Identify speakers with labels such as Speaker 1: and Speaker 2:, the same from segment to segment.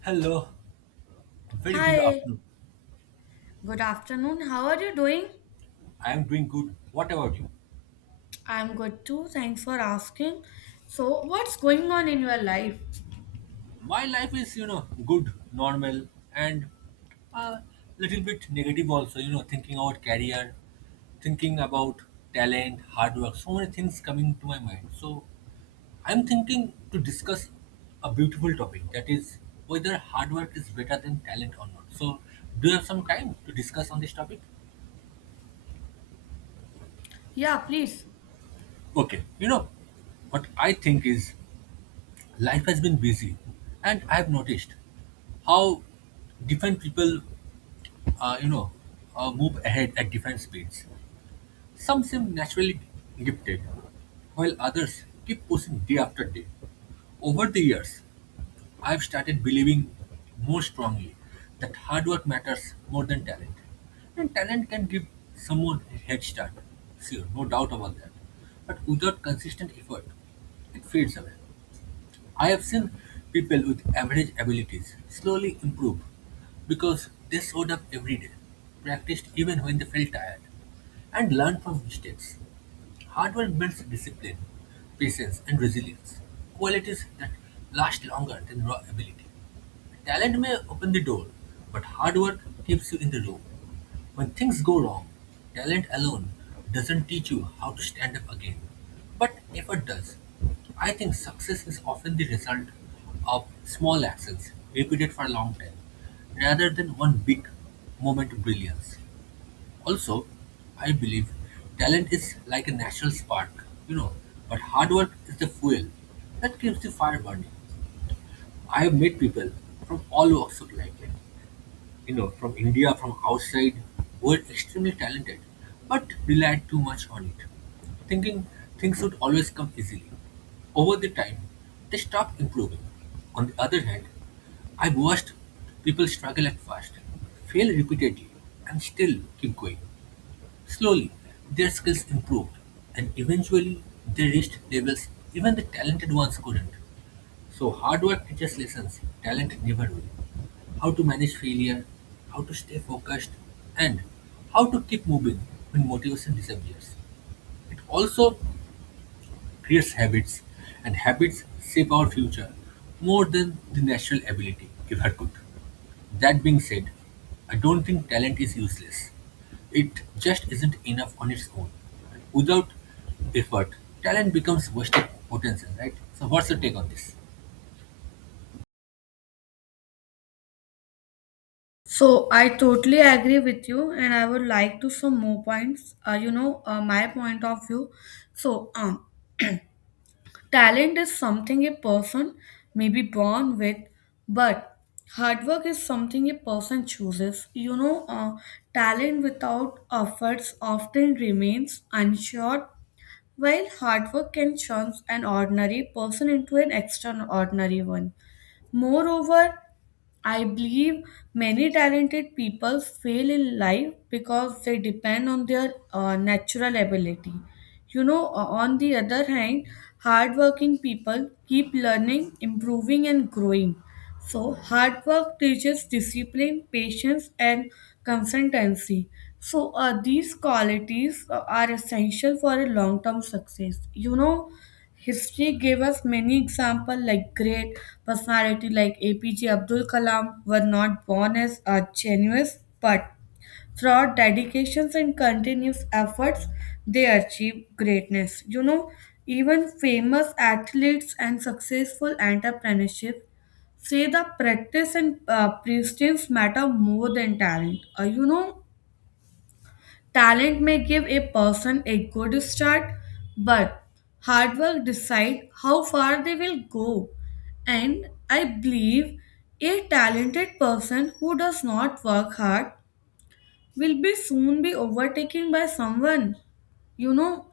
Speaker 1: Hello, very good
Speaker 2: Hi,
Speaker 1: afternoon.
Speaker 2: good afternoon. How are you doing?
Speaker 1: I am doing good. What about you?
Speaker 2: I'm good too. Thanks for asking. So, what's going on in your life?
Speaker 1: My life is, you know, good, normal, and a little bit negative also. You know, thinking about career, thinking about talent, hard work, so many things coming to my mind. So, I'm thinking to discuss a beautiful topic that is whether hard work is better than talent or not. So, do you have some time to discuss on this topic?
Speaker 2: Yeah, please.
Speaker 1: Okay, you know, what I think is life has been busy and I've noticed how different people uh, you know move ahead at different speeds. Some seem naturally gifted while others keep pushing day after day. Over the years, I've started believing more strongly that hard work matters more than talent, and talent can give someone a head start, sure, no doubt about that, but without consistent effort it fades away. I have seen people with average abilities slowly improve because they showed up every day, practiced even when they felt tired, and learned from mistakes. Hard work builds discipline, patience, and resilience, qualities that last longer than raw ability. Talent may open the door, but hard work keeps you in the room. When things go wrong, talent alone doesn't teach you how to stand up again, but effort does. I think success is often the result of small actions repeated for a long time, rather than one big moment of brilliance. Also, I believe talent is like a natural spark, you know, but hard work is the fuel that keeps the fire burning. I've met people from all walks of life, like, you know, from India, from outside, who are extremely talented, but relied too much on it, thinking things would always come easily. Over the time, they stopped improving. On the other hand, I've watched people struggle at first, fail repeatedly, and still keep going. Slowly, their skills improved, and eventually they reached levels even the talented ones couldn't. So hard work teaches lessons talent never will. How to manage failure, how to stay focused, and how to keep moving when motivation disappears. It also creates habits, and habits shape our future more than the natural ability ever could. That being said, I don't think talent is useless. It just isn't enough on its own. Without effort, talent becomes wasted potential, right? So, what's your take on this?
Speaker 2: So, I totally agree with you, and I would like to some more points. My point of view. So, um, talent is something a person may be born with, but hard work is something a person chooses. Talent without efforts often remains unsure. While hard work can turn an ordinary person into an extraordinary one. Moreover, I believe many talented people fail in life because they depend on their natural ability. On the other hand, hardworking people keep learning, improving, and growing. So, hard work teaches discipline, patience, and consistency. So, these qualities are essential for a long term success. You know, history gave us many examples like great personality like APJ Abdul Kalam were not born as a genius, but through our dedications and continuous efforts, they achieved greatness. You know, even famous athletes and successful entrepreneurship say the practice and persistence matter more than talent. Talent may give a person a good start, but hard work decide how far they will go. And I believe a talented person who does not work hard will be soon be overtaken by someone, you know,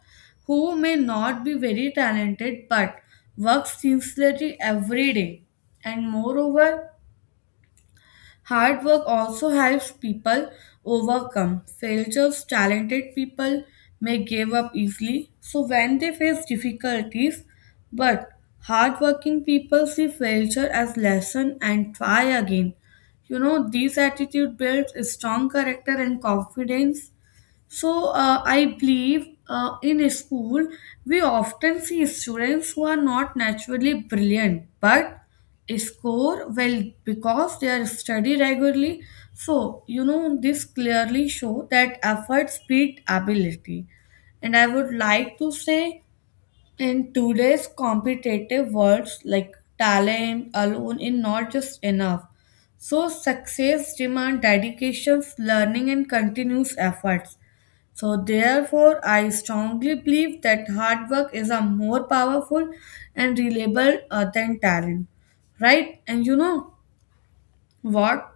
Speaker 2: who may not be very talented but works sincerely every day. And moreover, hard work also helps people overcome failures. Talented people may give up easily, so when they face difficulties, but hardworking people see failure as lesson and try again. You know, this attitude builds strong character and confidence. So, I believe in a school we often see students who are not naturally brilliant but score well because they are study regularly. So you know this clearly show that efforts beat ability. And I would like to say in today's competitive worlds like talent alone is not just enough. So success demand dedications, learning and continuous efforts. So, therefore, I strongly believe that hard work is a more powerful and reliable than talent, right? And you know what?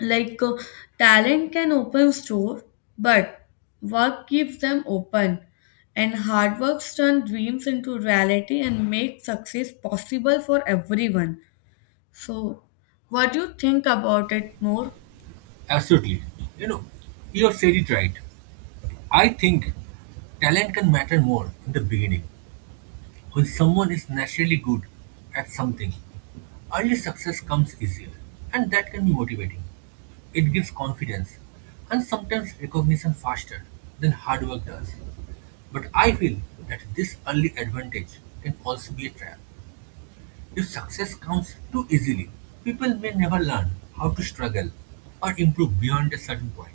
Speaker 2: Like, uh, talent can open store, but work keeps them open. And hard work turns dreams into reality and makes success possible for everyone. So, what do you think about it more?
Speaker 1: Absolutely. You know, you have said it right. I think talent can matter more in the beginning. When someone is naturally good at something, early success comes easier, and that can be motivating. It gives confidence and sometimes recognition faster than hard work does. But I feel that this early advantage can also be a trap. If success comes too easily, people may never learn how to struggle or improve beyond a certain point.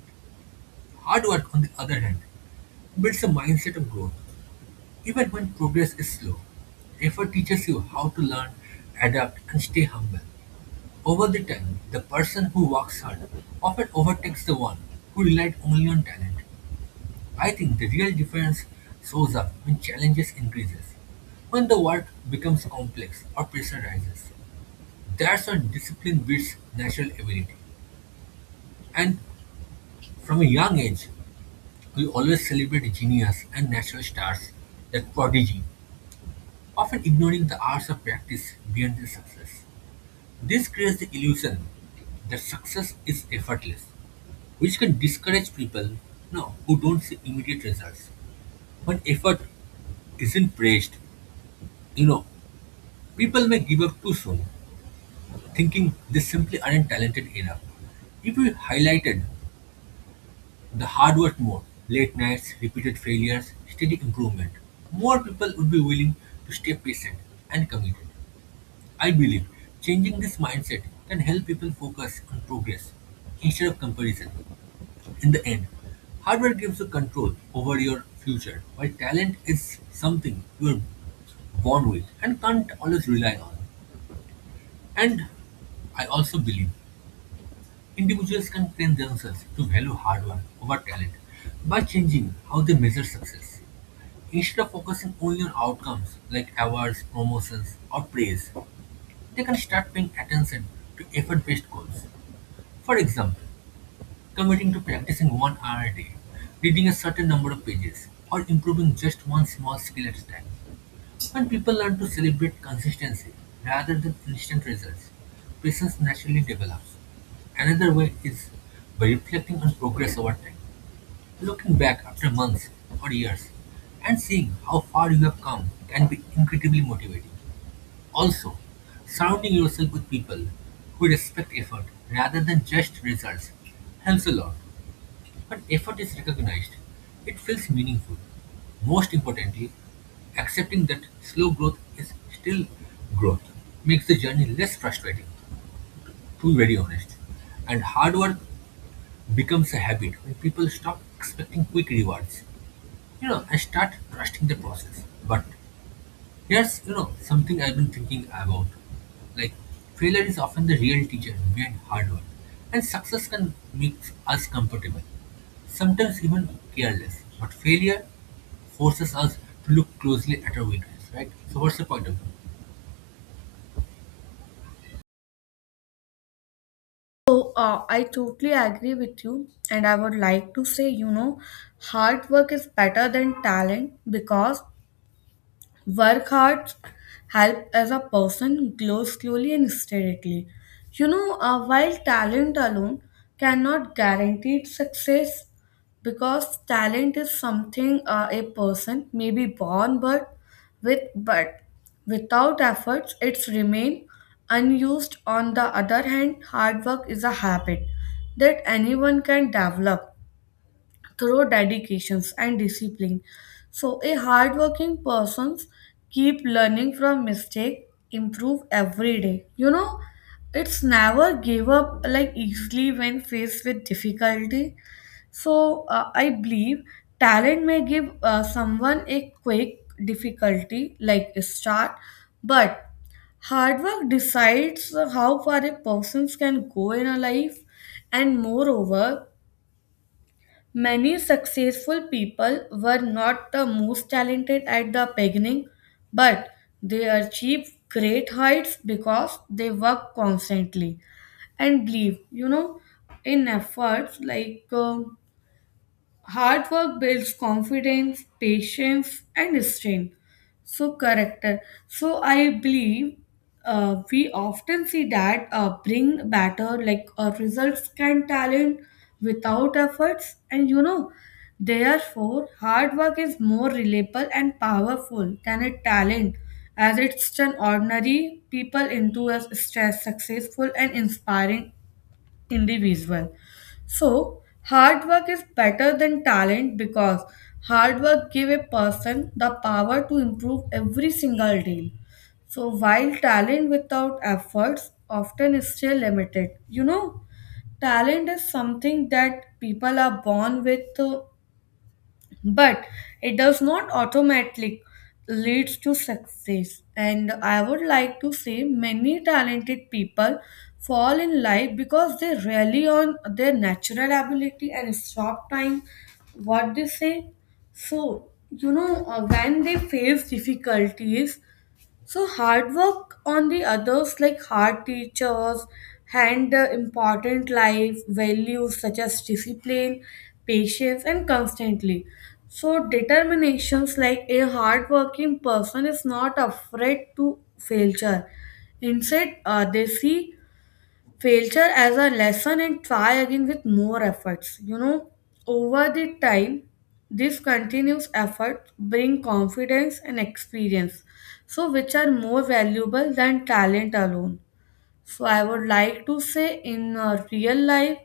Speaker 1: Hard work, on the other hand, builds a mindset of growth. Even when progress is slow, effort teaches you how to learn, adapt, and stay humble. Over the time, the person who works hard often overtakes the one who relied only on talent. I think the real difference shows up when challenges increases. When the work becomes complex or pressure rises, that's when discipline beats natural ability. And from a young age, we always celebrate genius and natural stars, that prodigy, often ignoring the hours of practice beyond their success. This creates the illusion that success is effortless, which can discourage people, you know, who don't see immediate results. When effort isn't praised, you know, people may give up too soon, thinking they simply aren't talented enough. If we highlighted the hard work more, late nights, repeated failures, steady improvement, more people would be willing to stay patient and committed. I believe changing this mindset can help people focus on progress instead of comparison. In the end, hardware gives you control over your future, while talent is something you are born with and can't always rely on. And I also believe individuals can train themselves to value hard work over talent by changing how they measure success. Instead of focusing only on outcomes like awards, promotions, or praise, they can start paying attention to effort-based goals. For example, committing to practicing 1 hour a day, reading a certain number of pages, or improving just one small skill at a time. When people learn to celebrate consistency rather than instant results, patience naturally develops. Another way is by reflecting on progress over time, looking back after months or years and seeing how far you have come can be incredibly motivating. Also, surrounding yourself with people who respect effort rather than just results helps a lot. When effort is recognized, it feels meaningful. Most importantly, accepting that slow growth is still growth makes the journey less frustrating, to be very honest. And hard work becomes a habit when people stop expecting quick rewards, you know, and start trusting the process. But here's, you know, something I've been thinking about. Like, failure is often the real teacher behind hard work, and success can make us comfortable, sometimes even careless. But failure forces us to look closely at our weakness, right? So, what's the point of view?
Speaker 2: So, I totally agree with you, and I would like to say, you know, hard work is better than talent because work hard, help as a person grow slowly and steadily. While talent alone cannot guarantee success, because talent is something a person may be born but with but without efforts it's remain unused. On the other hand, hard work is a habit that anyone can develop through dedications and discipline. So a hardworking persons keep learning from mistake, improve every day. You know, it's never give up like easily when faced with difficulty. So, I believe talent may give someone a quick difficulty like a start, but hard work decides how far a person can go in a life, and moreover, many successful people were not the most talented at the beginning, but they achieved great heights because they work constantly and believe, you know, in efforts like. Hard work builds confidence, patience, and strength. So, character. So, I believe we often see that bring better, like results can talent without efforts, and you know, therefore, hard work is more reliable and powerful than a talent as it's an ordinary people into a stress, successful, and inspiring individual. So, hard work is better than talent because hard work give a person the power to improve every single day. So, while talent without efforts often is still limited, you know, talent is something that people are born with but it does not automatically leads to success. And I would like to say many talented people fall in life because they rely on their natural ability and stop time what they say. So, you know, when they face difficulties, so hard work on the others like hard teachers and important life values such as discipline, patience and constantly. So determinations like a hardworking person is not afraid to failure. Instead, they see failure as a lesson and try again with more efforts. You know, over the time this continuous effort bring confidence and experience, so which are more valuable than talent alone. So I would like to say in real life,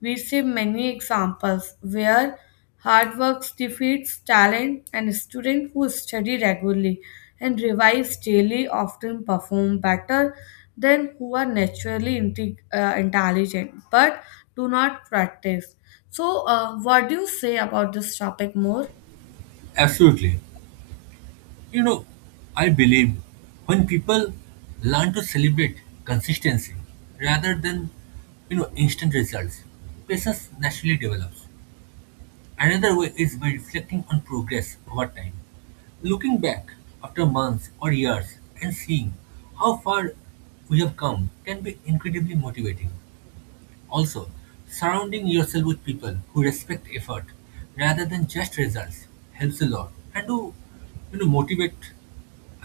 Speaker 2: we see many examples where hard work defeats talent and students who study regularly and revise daily often perform better than who are naturally intelligent but do not practice. So, what do you say about this topic more?
Speaker 1: Absolutely. You know, I believe when people learn to celebrate consistency rather than, you know, instant results, patience naturally develops. Another way is by reflecting on progress over time, looking back after months or years and seeing how far we have come can be incredibly motivating. Also, surrounding yourself with people who respect effort rather than just results helps a lot, and who, you know, motivate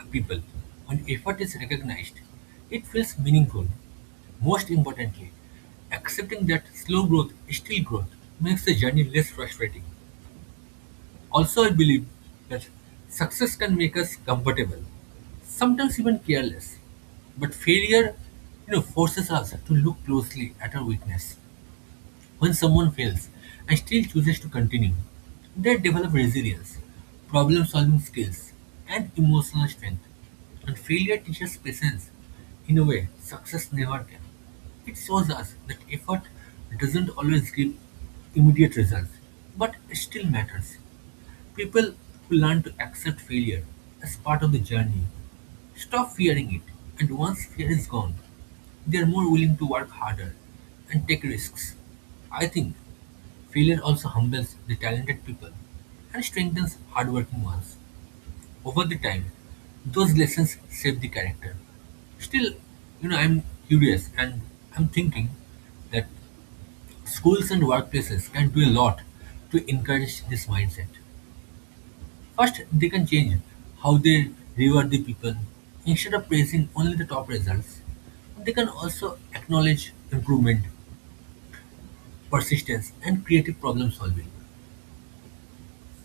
Speaker 1: people. When effort is recognized, it feels meaningful. Most importantly, accepting that slow growth is still growth makes the journey less frustrating. Also, I believe that success can make us comfortable, sometimes even careless. But failure, you know, forces us to look closely at our weakness. When someone fails and still chooses to continue, they develop resilience, problem-solving skills, and emotional strength. And failure teaches patience in a way success never can. It shows us that effort doesn't always give immediate results, but it still matters. People who learn to accept failure as part of the journey stop fearing it, and once fear is gone, they are more willing to work harder and take risks. I think failure also humbles the talented people and strengthens hardworking ones. Over the time, those lessons shape the character. Still, you know, I'm curious, and I'm thinking that schools and workplaces can do a lot to encourage this mindset. First, they can change how they reward the people. Instead of praising only the top results, they can also acknowledge improvement, persistence, and creative problem solving.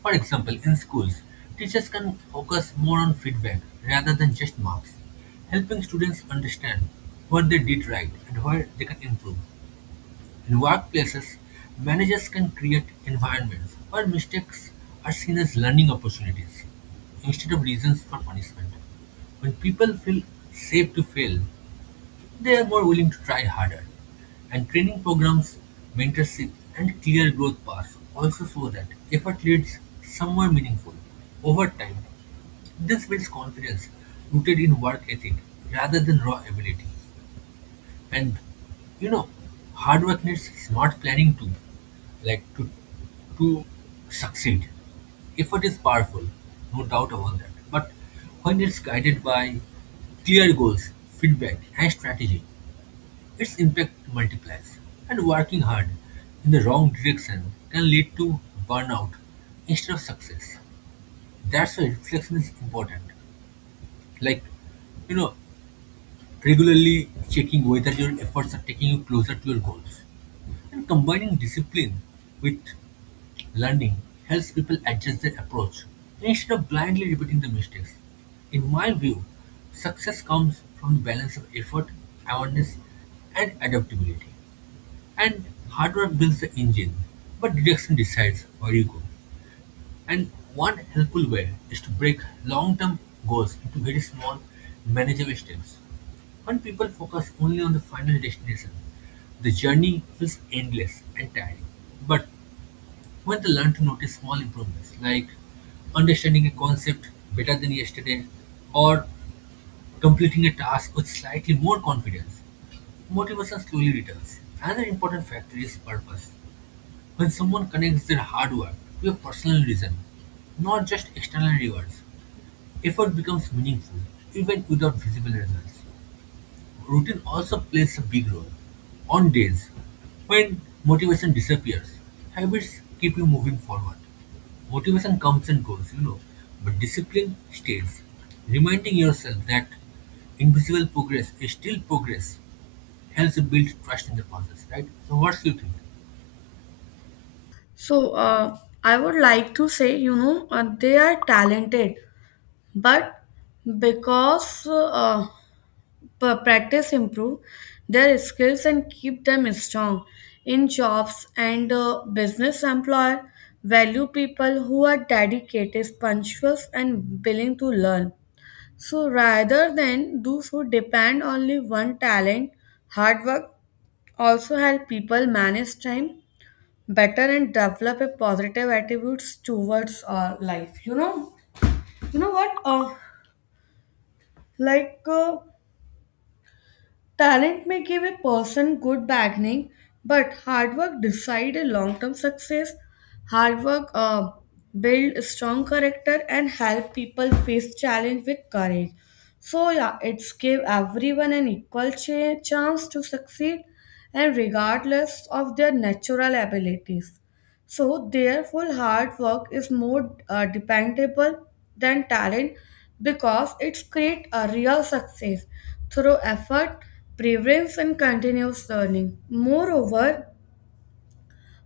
Speaker 1: For example, in schools, teachers can focus more on feedback rather than just marks, helping students understand what they did right and where they can improve. In workplaces, managers can create environments where mistakes are seen as learning opportunities instead of reasons for punishment. When people feel safe to fail, they are more willing to try harder. And training programs, mentorship, and clear growth paths also show that effort leads somewhere meaningful over time. This builds confidence rooted in work ethic rather than raw ability. And you know, hard work needs smart planning too, like to succeed. Effort is powerful, no doubt about that. But when it's guided by clear goals, feedback, and strategy, its impact multiplies. And working hard in the wrong direction can lead to burnout instead of success. That's why reflection is important. Like, you know, regularly checking whether your efforts are taking you closer to your goals. And combining discipline with learning helps people adjust their approach instead of blindly repeating the mistakes. In my view, success comes from the balance of effort, awareness, and adaptability. And hard work builds the engine, but direction decides where you go. And one helpful way is to break long-term goals into very small, manageable steps. When people focus only on the final destination, the journey feels endless and tiring. But when they learn to notice small improvements, like understanding a concept better than yesterday or completing a task with slightly more confidence, motivation slowly returns. Another important factor is purpose. When someone connects their hard work to a personal reason, not just external rewards, effort becomes meaningful even without visible results. Routine also plays a big role. On days when motivation disappears, habits keep you moving forward. Motivation comes and goes, you know, but discipline stays. Reminding yourself that invisible progress is still progress helps you build trust in the process, right? So, what's your think?
Speaker 2: So, I would like to say, you know, they are talented, but because practice improve their skills and keep them strong in jobs and business employer value people who are dedicated punctual and willing to learn, so rather than those who depend only one talent. Hard work also help people manage time better and develop a positive attitudes towards life. You know, you know what like, uh, talent may give a person good beginning, but hard work decide a long-term success. Hard work build a strong character and help people face challenge with courage. So yeah, it's give everyone an equal chance to succeed, and regardless of their natural abilities. So, therefore, hard work is more dependable than talent because it's create a real success through effort, preference, and continuous learning. Moreover,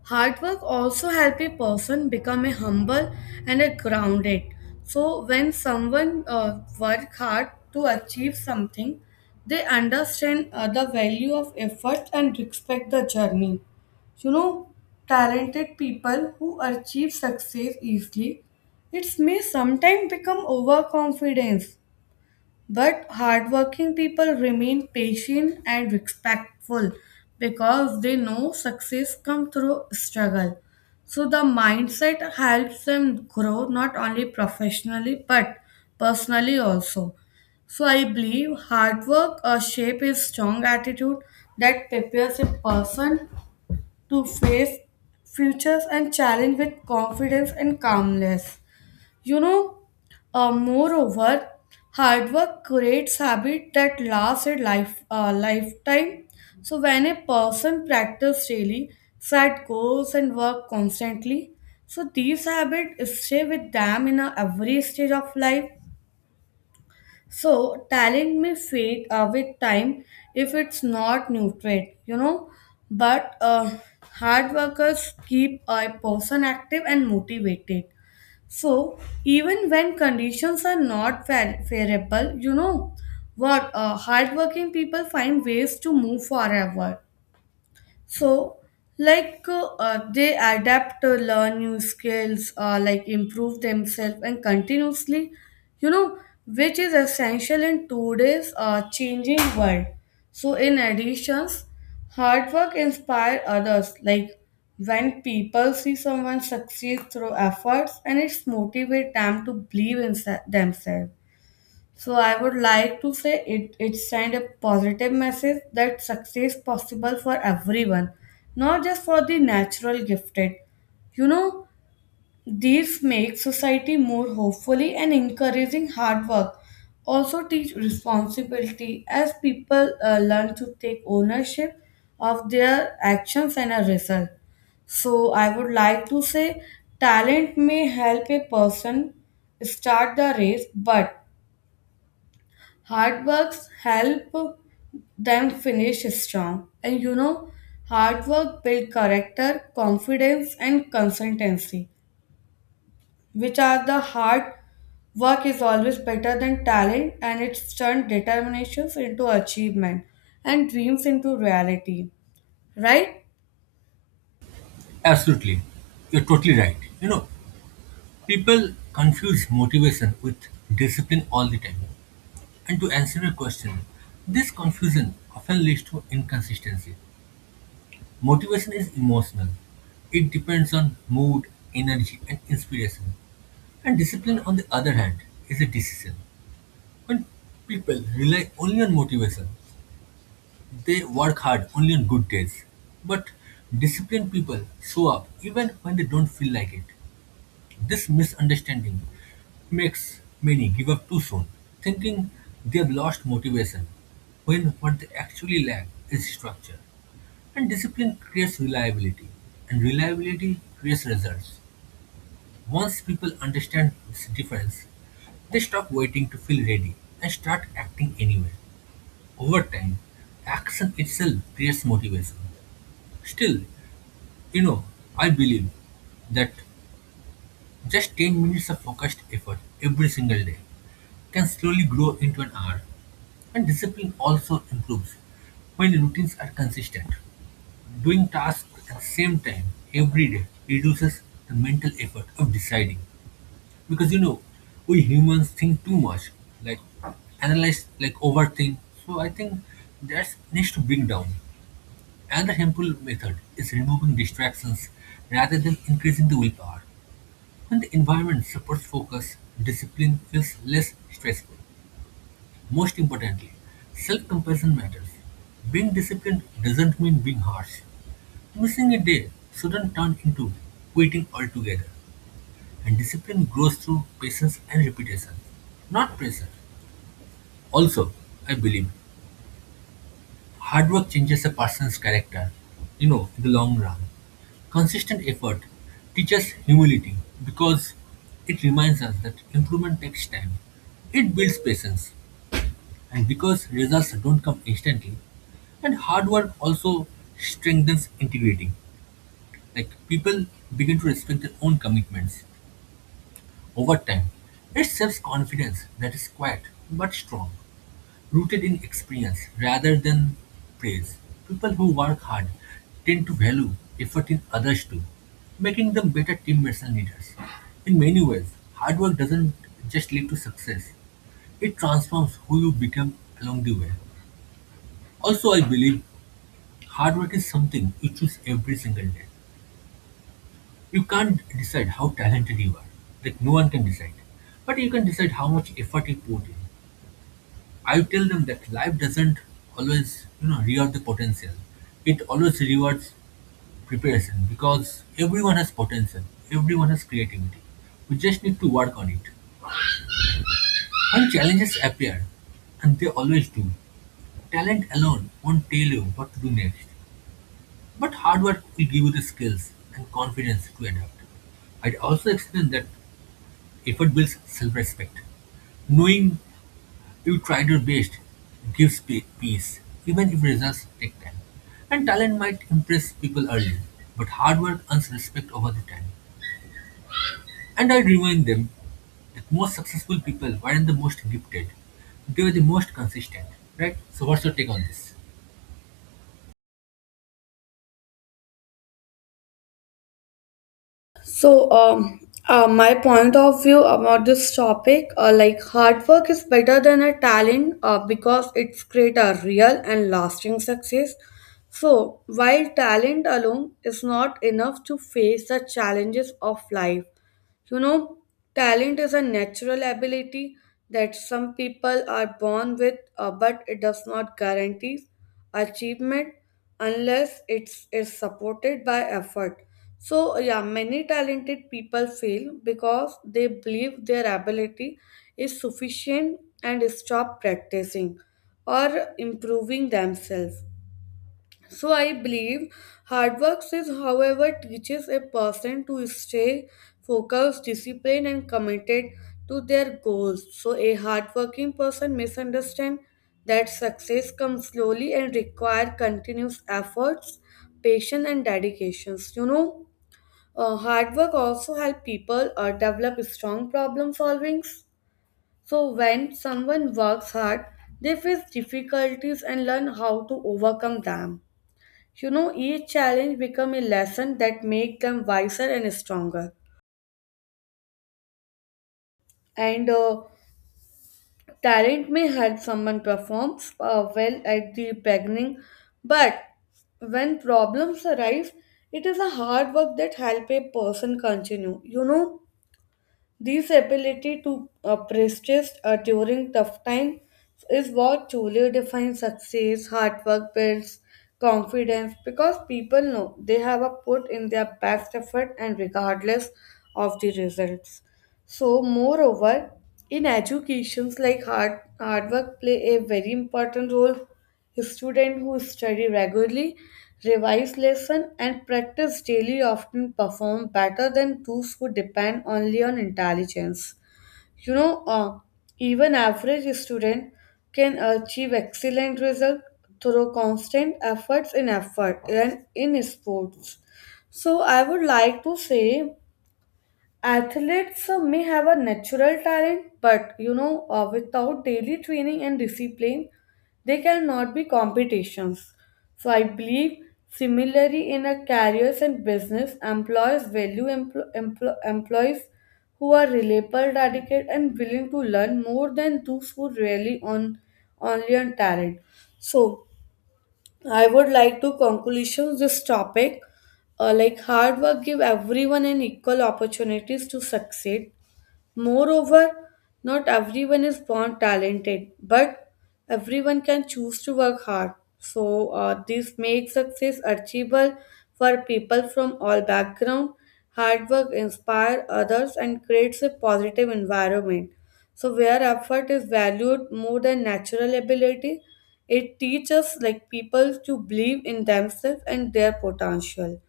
Speaker 2: hard work also help a person become a humble and a grounded. So when someone work hard to achieve something, they understand the value of effort and respect the journey. You know, talented people who achieve success easily, it may sometimes become overconfidence but hardworking people remain patient and respectful because they know success comes through struggle. So the mindset helps them grow not only professionally but personally also. So I believe hard work shape a strong attitude that prepares a person to face futures and challenge with confidence and calmness. You know, moreover, hard work creates habit that lasts a lifetime. So when a person practices daily, set goals and work constantly, so these habits stay with them in every stage of life. So talent may fade with time if it's not nurtured, you know. But hard workers keep a person active and motivated. So, even when conditions are not favorable, you know what? Hardworking people find ways to move forward. So, they adapt to learn new skills, like improve themselves and continuously, you know, which is essential in today's changing world. So, in addition, hard work inspire others. Like when people see someone succeed through efforts, and it's motivate them to believe in themselves. So I would like to say it send a positive message that success possible for everyone, not just for the natural gifted. You know, these make society more hopefully and encouraging hard work. Also teach responsibility as people learn to take ownership of their actions and a result. So I would like to say talent may help a person start the race, but hard works help them finish strong. And you know, hard work build character, confidence, and consistency, which are the hard work is always better than talent and it's turned determinations into achievement and dreams into reality. Right?
Speaker 1: Absolutely. You're totally right. You know, people confuse motivation with discipline all the time. And to answer your question, this confusion often leads to inconsistency. Motivation is emotional, it depends on mood, energy, and inspiration. And discipline, on the other hand, is a decision. When people rely only on motivation, they work hard only on good days. But disciplined people show up even when they don't feel like it. This misunderstanding makes many give up too soon, thinking they've lost motivation, when what they actually lack is structure. And discipline creates reliability, and reliability creates results. Once people understand this difference, they stop waiting to feel ready and start acting anyway. Over time, action itself creates motivation. Still, you know, I believe that just 10 minutes of focused effort every single day can slowly grow into an hour. And discipline also improves when routines are consistent. Doing tasks at the same time every day reduces the mental effort of deciding. Because we humans think too much, like analyze, like overthink. So I think that needs to bring down. Another helpful method is removing distractions rather than increasing the willpower. When the environment supports focus, discipline feels less stressful. Most importantly, self-compassion matters. Being disciplined doesn't mean being harsh. Missing a day shouldn't turn into quitting altogether. And discipline grows through patience and repetition, not pressure. Also, I believe hard work changes a person's character, in the long run. Consistent effort teaches humility because it reminds us that improvement takes time. It builds patience. And because results don't come instantly, and hard work also strengthens integrity. Like people begin to respect their own commitments over time. It shapes confidence that is quiet but strong, rooted in experience rather than praise. People who work hard tend to value effort in others too, making them better teammates and leaders. In many ways, hard work doesn't just lead to success, it transforms who you become along the way. Also, I believe hard work is something you choose every single day. You can't decide how talented you are, like, no one can decide. But you can decide how much effort you put in. I tell them that life doesn't always, reward the potential. It always rewards preparation because everyone has potential, everyone has creativity. We just need to work on it. When challenges appear, and they always do, talent alone won't tell you what to do next. But hard work will give you the skills and confidence to adapt. I'd also explain that effort builds self respect. Knowing you tried your best gives peace, even if results take time. And talent might impress people early, but hard work earns respect over the time. And I remind them that most successful people weren't the most gifted, they were the most consistent, right? So, what's your take on this?
Speaker 2: So, my point of view about this topic, like hard work is better than a talent because it's create a real and lasting success. So, while talent alone is not enough to face the challenges of life, you know, talent is a natural ability that some people are born with, but it does not guarantee achievement unless it's is supported by effort. So yeah, many talented people fail because they believe their ability is sufficient and stop practicing or improving themselves. So I believe hard work is, however, teaches a person to stay focused, disciplined, and committed to their goals. So a hardworking person misunderstands that success comes slowly and require continuous efforts, patience, and dedications. Hard work also help people develop strong problem solving. So when someone works hard, they face difficulties and learn how to overcome them. You know, each challenge become a lesson that make them wiser and stronger. And talent may help someone performs well at the beginning, but when problems arise, it is a hard work that help a person continue. You know, this ability to persist during tough times is what truly defines success. Hard work builds confidence because people know they have a put in their best effort and regardless of the results. So, moreover, in educations like hard work play a very important role. A student who study regularly, revise lesson, and practice daily often perform better than those who depend only on intelligence. You know, uh, even average student can achieve excellent result through constant efforts in effort and in sports. So I would like to say athletes may have a natural talent, but you know, without daily training and discipline, they cannot be competitions. So I believe similarly in a careers and business, employers value employees who are reliable, dedicated, and willing to learn more than those who rely on only on talent. So I would like to conclusion this topic. Like hard work give everyone an equal opportunities to succeed. Moreover, not everyone is born talented, but everyone can choose to work hard. So, this makes success achievable for people from all backgrounds. Hard work inspires others and creates a positive environment. So, where effort is valued more than natural ability, it teaches like people to believe in themselves and their potential.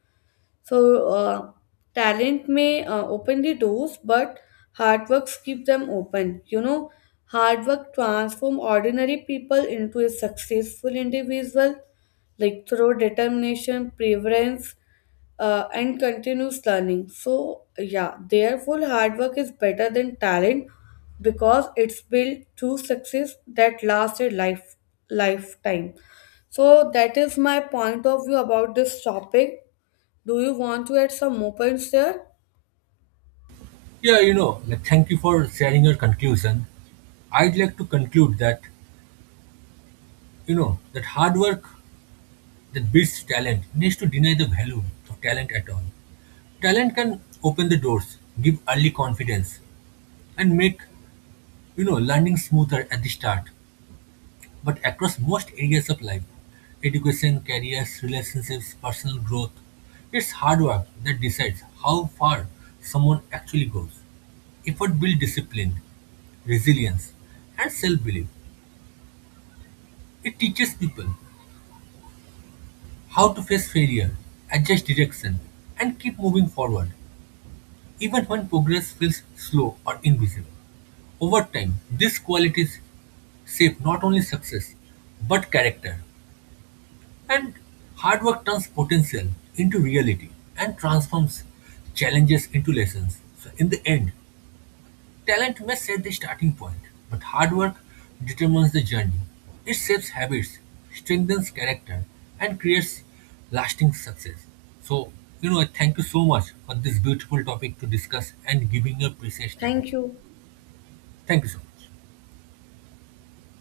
Speaker 2: So, talent may open the doors, but hard work keep them open. You know, hard work transform ordinary people into a successful individual, like through determination, preference, and continuous learning. So, yeah, therefore, hard work is better than talent because it's built to success that lasts a lifetime. So that is my point of view about this topic. Do you want to add some more points there?
Speaker 1: Yeah, like, thank you for sharing your conclusion. I'd like to conclude that, that hard work that beats talent needs to deny the value of talent at all. Talent can open the doors, give early confidence, and make, learning smoother at the start. But across most areas of life, education, careers, relationships, personal growth, it's hard work that decides how far someone actually goes. Effort builds discipline, resilience, and self belief. It teaches people how to face failure, adjust direction, and keep moving forward, even when progress feels slow or invisible. Over time, these qualities shape not only success but character, and hard work turns potential into reality and transforms challenges into lessons. So, in the end, talent may set the starting point, but hard work determines the journey. It shapes habits, strengthens character, and creates lasting success. So, thank you so much for this beautiful topic to discuss and giving your precious time.
Speaker 2: Thank you.
Speaker 1: Thank you so much.